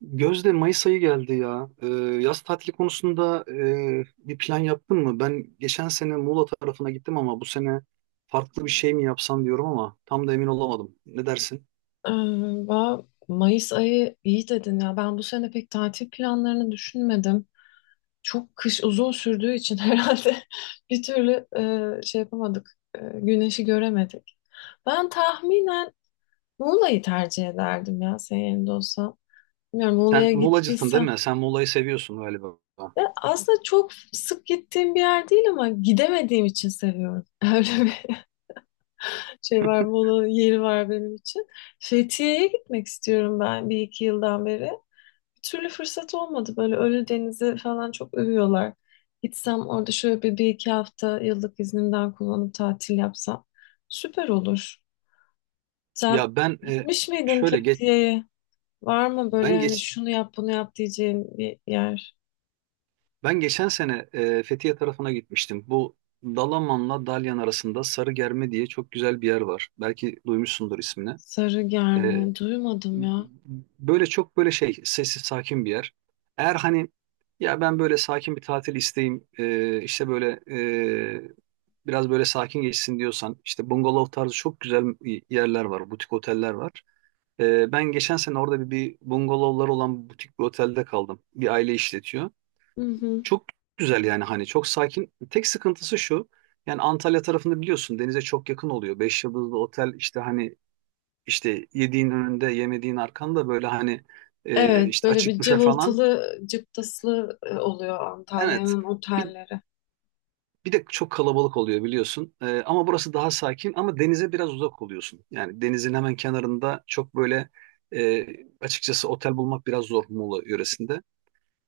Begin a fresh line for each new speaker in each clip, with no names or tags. Gözde, Mayıs ayı geldi ya. Yaz tatili konusunda bir plan yaptın mı? Ben geçen sene Muğla tarafına gittim ama bu sene farklı bir şey mi yapsam diyorum ama tam da emin olamadım. Ne dersin?
Ee, Mayıs ayı iyi dedin ya. Ben bu sene pek tatil planlarını düşünmedim. Çok kış uzun sürdüğü için herhalde bir türlü şey yapamadık. Güneşi göremedik. Ben tahminen Muğla'yı tercih ederdim ya senin yerinde olsam. Bilmiyorum
Sen
Muğla'ya
Muğlacısın değil
gittiysem.
mi? Sen Muğla'yı seviyorsun galiba.
Ve aslında çok sık gittiğim bir yer değil ama gidemediğim için seviyorum. Öyle bir şey var, Muğla'nın yeri var benim için. Fethiye'ye gitmek istiyorum ben bir iki yıldan beri. Bir türlü fırsat olmadı. Böyle Ölüdeniz'i falan çok övüyorlar. Gitsem orada şöyle bir iki hafta yıllık iznimden kullanıp tatil yapsam süper olur. Sen
Ya ben e,
gitmiş miydin
şöyle geç
Fethiye'ye? Var mı böyle
ben
hani
geç
şunu yap bunu yap diyeceğin bir yer?
ben geçen sene Fethiye tarafına gitmiştim. Bu Dalaman'la Dalyan arasında Sarıgerme diye çok güzel bir yer var. Belki duymuşsundur ismini. E,
Sarıgerme. Duymadım ya.
Böyle çok böyle sessiz sakin bir yer. Eğer hani ya ben böyle sakin bir tatil isteyeyim, işte böyle, e, biraz böyle sakin geçsin diyorsan işte bungalov tarzı çok güzel yerler var, butik oteller var. Ben geçen sene orada bir bungalovlar olan butik bir otelde kaldım. Bir aile işletiyor.
Hı hı.
Çok güzel yani hani çok sakin. Tek sıkıntısı şu. Yani Antalya tarafında biliyorsun denize çok yakın oluyor. Beş yıldızlı otel işte hani işte yediğin önünde, yemediğin arkanda böyle hani,
Evet,
işte
böyle
açık
bir
büfe falan.
cıvıltılı, cıptaslı oluyor
Evet.
Antalya'nın
Bir,
otelleri.
bir de çok kalabalık oluyor biliyorsun. Ama burası daha sakin ama denize biraz uzak oluyorsun. Yani denizin hemen kenarında çok böyle, e, açıkçası otel bulmak biraz zor Muğla yöresinde.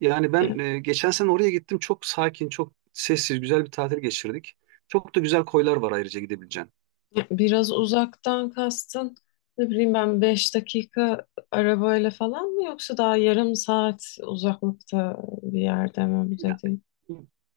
Yani
Yani,
ben, geçen sene oraya gittim. Çok sakin, çok sessiz, güzel bir tatil geçirdik. Çok da güzel koylar var ayrıca gidebileceğin.
ya, biraz uzaktan kastın ne bileyim ben 5 dakika arabayla falan mı yoksa daha yarım saat uzaklıkta bir yerde mi bu dediğin?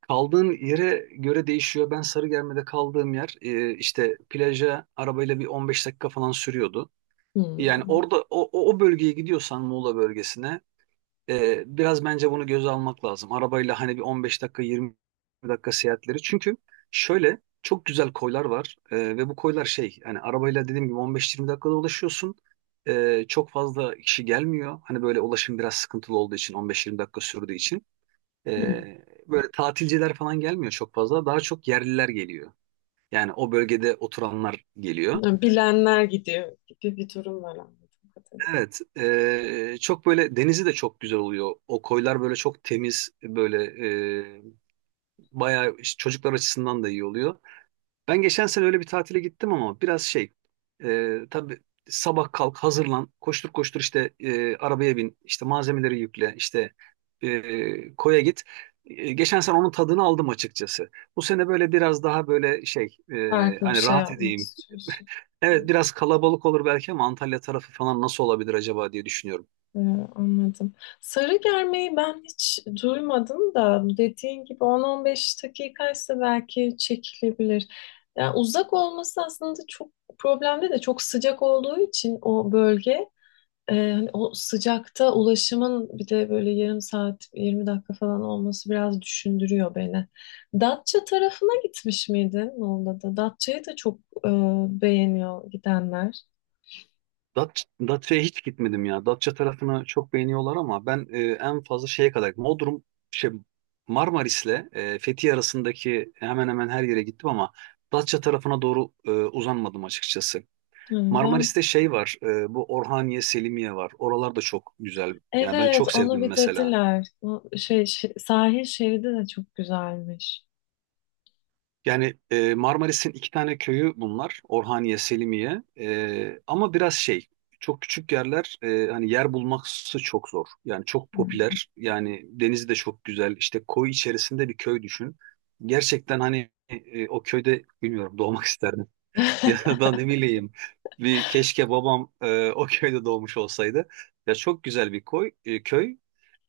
Kaldığın yere göre değişiyor. Ben Sarıgerme'de kaldığım yer, işte plaja arabayla bir 15 dakika falan sürüyordu. Yani
Hmm.
orada o bölgeye gidiyorsan Muğla bölgesine, biraz bence bunu göze almak lazım. Arabayla hani bir 15 dakika 20 dakika seyahatleri. Çünkü şöyle çok güzel koylar var, ve bu koylar hani arabayla dediğim gibi 15-20 dakikada ulaşıyorsun. Çok fazla kişi gelmiyor. Hani böyle ulaşım biraz sıkıntılı olduğu için 15-20 dakika sürdüğü için.
Hmm.
Böyle tatilciler falan gelmiyor çok fazla. Daha çok yerliler geliyor. Yani o bölgede oturanlar geliyor.
Ya, bilenler gidiyor gibi bir durum var anladığım kadarıyla.
Evet, çok böyle denizi de çok güzel oluyor. O koylar böyle çok temiz, böyle, ee, bayağı işte çocuklar açısından da iyi oluyor. Ben geçen sene öyle bir tatile gittim ama biraz tabii sabah kalk hazırlan koştur koştur işte, arabaya bin işte malzemeleri yükle işte, koya git. Geçen sene onun tadını aldım açıkçası. Bu sene böyle biraz daha böyle
Farklı bir
hani
şey
rahat
yapmak
edeyim.
istiyorsun.
Evet, biraz kalabalık olur belki ama Antalya tarafı falan nasıl olabilir acaba diye düşünüyorum.
Ee, Anladım. Sarı germeyi ben hiç duymadım da dediğin gibi 10-15 dakikaysa belki çekilebilir. Yani uzak olması aslında çok problemli de çok sıcak olduğu için o bölge, hani o sıcakta ulaşımın bir de böyle yarım saat 20 dakika falan olması biraz düşündürüyor beni. Datça tarafına gitmiş miydin Muğla'da? Datça'yı da çok e, beğeniyor gidenler.
Datça'ya hiç gitmedim ya. Datça tarafını çok beğeniyorlar ama ben, en fazla şeye kadar gittim. Bodrum şey Marmaris'le, Fethiye arasındaki hemen hemen her yere gittim ama Datça tarafına doğru uzanmadım açıkçası.
Hı, ben
Marmaris'te şey var. Bu Orhaniye, Selimiye var. Oralar da çok güzel. Yani ben
evet,
çok
onu
sevdim mesela.
bitirdiler. O sahil şeridi de çok güzelmiş.
Yani, Marmaris'in iki tane köyü bunlar. Orhaniye, Selimiye. Ama biraz çok küçük yerler. Hani yer bulması çok zor. Yani çok
Hmm.
popüler. Yani denizi de çok güzel. İşte koy içerisinde bir köy düşün. Gerçekten hani, o köyde bilmiyorum doğmak isterdim. Ya da ne bileyim bir keşke babam, o köyde doğmuş olsaydı. Ya çok güzel bir koy, köy.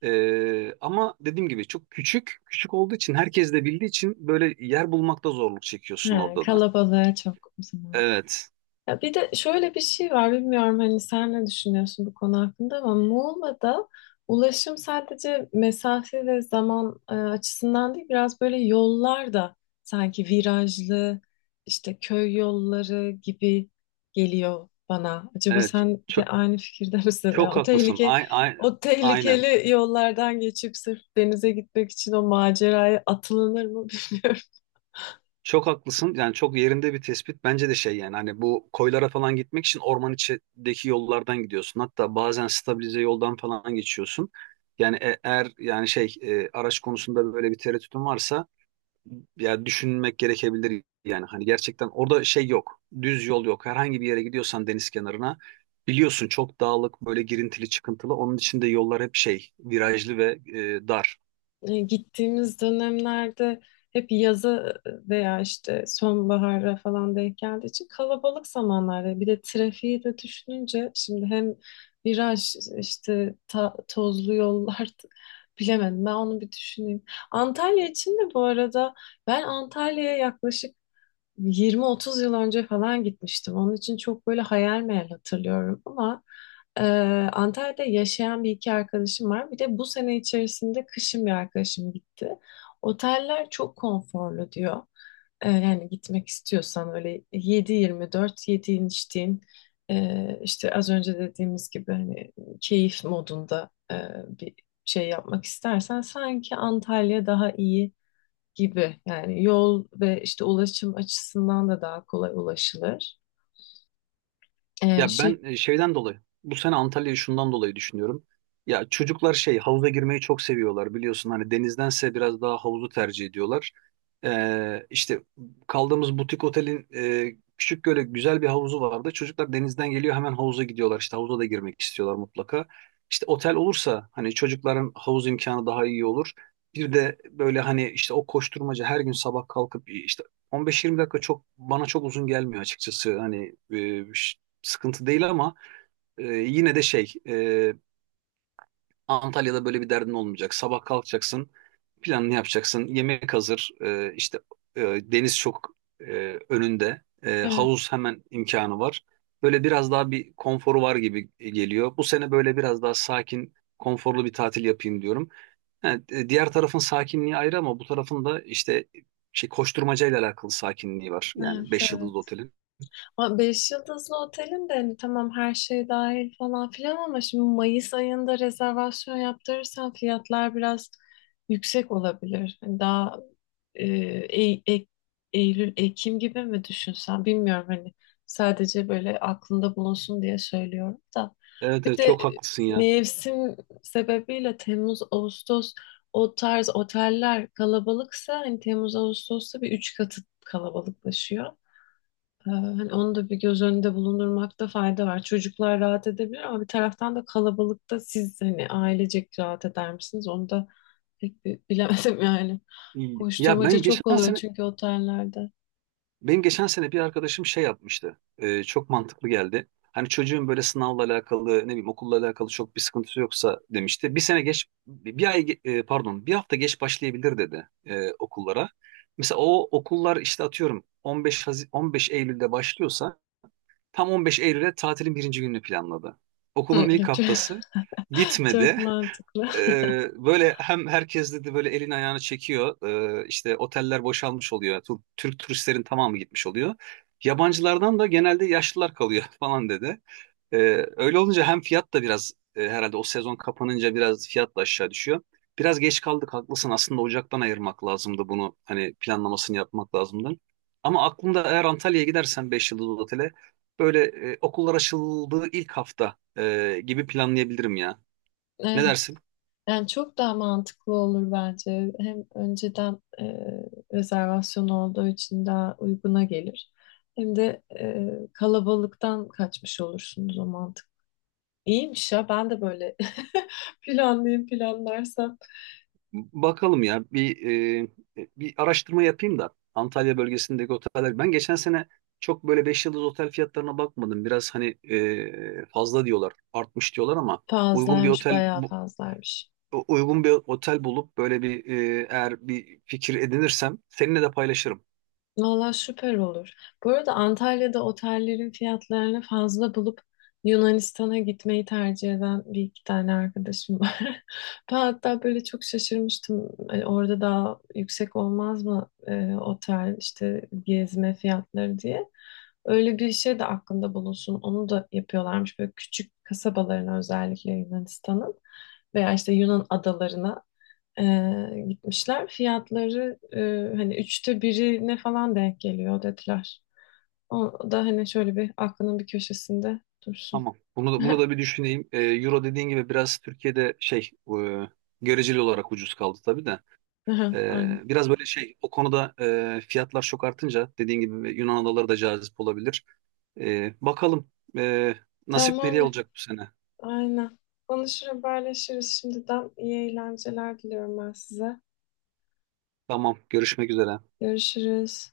Ama dediğim gibi çok küçük. Küçük olduğu için herkes de bildiği için böyle yer bulmakta zorluk çekiyorsun
Ha,
orada da.
kalabalığa çok o zaman.
Evet.
Ya bir de şöyle bir şey var, bilmiyorum hani sen ne düşünüyorsun bu konu hakkında ama Muğla'da ulaşım sadece mesafe ve zaman açısından değil, biraz böyle yollar da sanki virajlı, işte köy yolları gibi geliyor bana. Acaba
Evet.
sen de
Çok,
aynı fikirde misin?
çok haklısın. Ay, ay,
O
aynen.
tehlikeli yollardan geçip sırf denize gitmek için o maceraya atılınır mı bilmiyorum.
Çok haklısın. Yani çok yerinde bir tespit. Bence de yani hani bu koylara falan gitmek için orman içindeki yollardan gidiyorsun. Hatta bazen stabilize yoldan falan geçiyorsun. Yani eğer yani araç konusunda böyle bir tereddütün varsa ya düşünmek gerekebilir yani hani gerçekten orada şey yok. Düz yol yok. Herhangi bir yere gidiyorsan deniz kenarına biliyorsun çok dağlık böyle girintili çıkıntılı. Onun için de yollar hep virajlı ve dar.
Gittiğimiz dönemlerde hep yaza veya işte sonbahara falan denk geldiği için kalabalık zamanlarda bir de trafiği de düşününce şimdi hem viraj işte tozlu yollar bilemedim ben onu bir düşüneyim. Antalya için de bu arada ben Antalya'ya yaklaşık 20-30 yıl önce falan gitmiştim. Onun için çok böyle hayal meyal hatırlıyorum ama e, Antalya'da yaşayan bir iki arkadaşım var. Bir de bu sene içerisinde kışın bir arkadaşım gitti. Oteller çok konforlu diyor. E, yani gitmek istiyorsan öyle 7-24 yediğin içtiğin, işte az önce dediğimiz gibi hani keyif modunda bir şey yapmak istersen sanki Antalya daha iyi gibi, yani yol ve işte ulaşım açısından da daha kolay ulaşılır. Ee,
Ya
şey
ben, şeyden dolayı bu sene Antalya'yı şundan dolayı düşünüyorum. Ya çocuklar havuza girmeyi çok seviyorlar biliyorsun hani denizdense biraz daha havuzu tercih ediyorlar. İşte kaldığımız butik otelin, küçük böyle güzel bir havuzu vardı. Çocuklar denizden geliyor hemen havuza gidiyorlar işte havuza da girmek istiyorlar mutlaka. İşte otel olursa hani çocukların havuz imkanı daha iyi olur. Bir de böyle hani işte o koşturmaca her gün sabah kalkıp işte 15-20 dakika çok bana çok uzun gelmiyor açıkçası. Hani, sıkıntı değil ama, yine de Antalya'da böyle bir derdin olmayacak. Sabah kalkacaksın, planını yapacaksın, yemek hazır, işte, deniz çok, önünde,
Evet,
havuz hemen imkanı var. Böyle biraz daha bir konforu var gibi geliyor. Bu sene böyle biraz daha sakin, konforlu bir tatil yapayım diyorum. Yani, diğer tarafın sakinliği ayrı ama bu tarafın da işte koşturmacayla alakalı sakinliği var. Yani 5 yıldızlı
evet.
otelin.
Ama beş yıldızlı otelin de hani tamam her şey dahil falan filan ama şimdi Mayıs ayında rezervasyon yaptırırsan fiyatlar biraz yüksek olabilir. Hani daha e, Ey- Ek- Eylül, Ekim gibi mi düşünsen bilmiyorum, hani sadece böyle aklında bulunsun diye söylüyorum da.
Evet,
Bir
evet,
de
çok haklısın ya.
mevsim sebebiyle Temmuz, Ağustos o tarz oteller kalabalıksa hani Temmuz, Ağustos'ta bir üç katı kalabalıklaşıyor. Hani onu da bir göz önünde bulundurmakta fayda var. Çocuklar rahat edebilir ama bir taraftan da kalabalıkta siz hani ailecek rahat eder misiniz? Onu da pek bilemedim yani.
İyi.
Koşturmaca çok oluyor çünkü otellerde.
Benim geçen sene bir arkadaşım şey yapmıştı. Çok mantıklı geldi. Hani çocuğun böyle sınavla alakalı, ne bileyim okulla alakalı çok bir sıkıntısı yoksa demişti. Bir sene geç, bir ay, pardon, bir hafta geç başlayabilir dedi, okullara. Mesela o okullar işte atıyorum 15 Eylül'de başlıyorsa tam 15 Eylül'e tatilin birinci gününü planladı.
Hı,
Okulun ilk
çok,
haftası
çok
gitmedi.
mantıklı.
Böyle hem herkes dedi böyle elini ayağını çekiyor. İşte oteller boşalmış oluyor. Türk turistlerin tamamı gitmiş oluyor. Yabancılardan da genelde yaşlılar kalıyor falan dedi. Öyle olunca hem fiyat da biraz, herhalde o sezon kapanınca biraz fiyat da aşağı düşüyor. Biraz geç kaldık haklısın. Aslında Ocak'tan ayırmak lazımdı bunu. Hani planlamasını yapmak lazımdı. Ama aklımda, eğer Antalya'ya gidersen 5 yıldızlı otele böyle, okullar açıldığı ilk hafta gibi planlayabilirim ya. Ne
Evet.
dersin?
Yani çok daha mantıklı olur bence. Hem önceden rezervasyon olduğu için daha uyguna gelir. Hem de kalabalıktan kaçmış olursunuz o mantık. İyiymiş ya, ben de böyle planlayayım planlarsam.
Bakalım ya e, bir araştırma yapayım da Antalya bölgesindeki oteller. Ben geçen sene çok böyle 5 yıldız otel fiyatlarına bakmadım. Biraz hani, fazla diyorlar, artmış diyorlar ama uygun bir
Fazlaymış,
otel
bayağı
bu,
fazlaymış.
uygun bir otel bulup böyle eğer bir fikir edinirsem seninle de paylaşırım.
Valla süper olur. Bu arada Antalya'da otellerin fiyatlarını fazla bulup Yunanistan'a gitmeyi tercih eden bir iki tane arkadaşım var. Ben hatta böyle çok şaşırmıştım. Hani orada daha yüksek olmaz mı otel işte gezme fiyatları diye. Öyle bir şey de aklında bulunsun. Onu da yapıyorlarmış, böyle küçük kasabalarına özellikle Yunanistan'ın veya işte Yunan adalarına gitmişler. Fiyatları hani üçte birine falan denk geliyor dediler. O da hani şöyle bir aklının bir köşesinde dursun.
Tamam. Bunu da bir düşüneyim. Euro dediğin gibi biraz Türkiye'de e, göreceli olarak ucuz kaldı tabii de.
Aha, aynen.
Biraz böyle o konuda, fiyatlar çok artınca dediğin gibi Yunan adaları da cazip olabilir. Bakalım e, nasip nereye
Tamamdır.
olacak bu sene.
Aynen. Konuşur haberleşiriz şimdiden. İyi eğlenceler diliyorum ben size.
Tamam, görüşmek üzere.
Görüşürüz.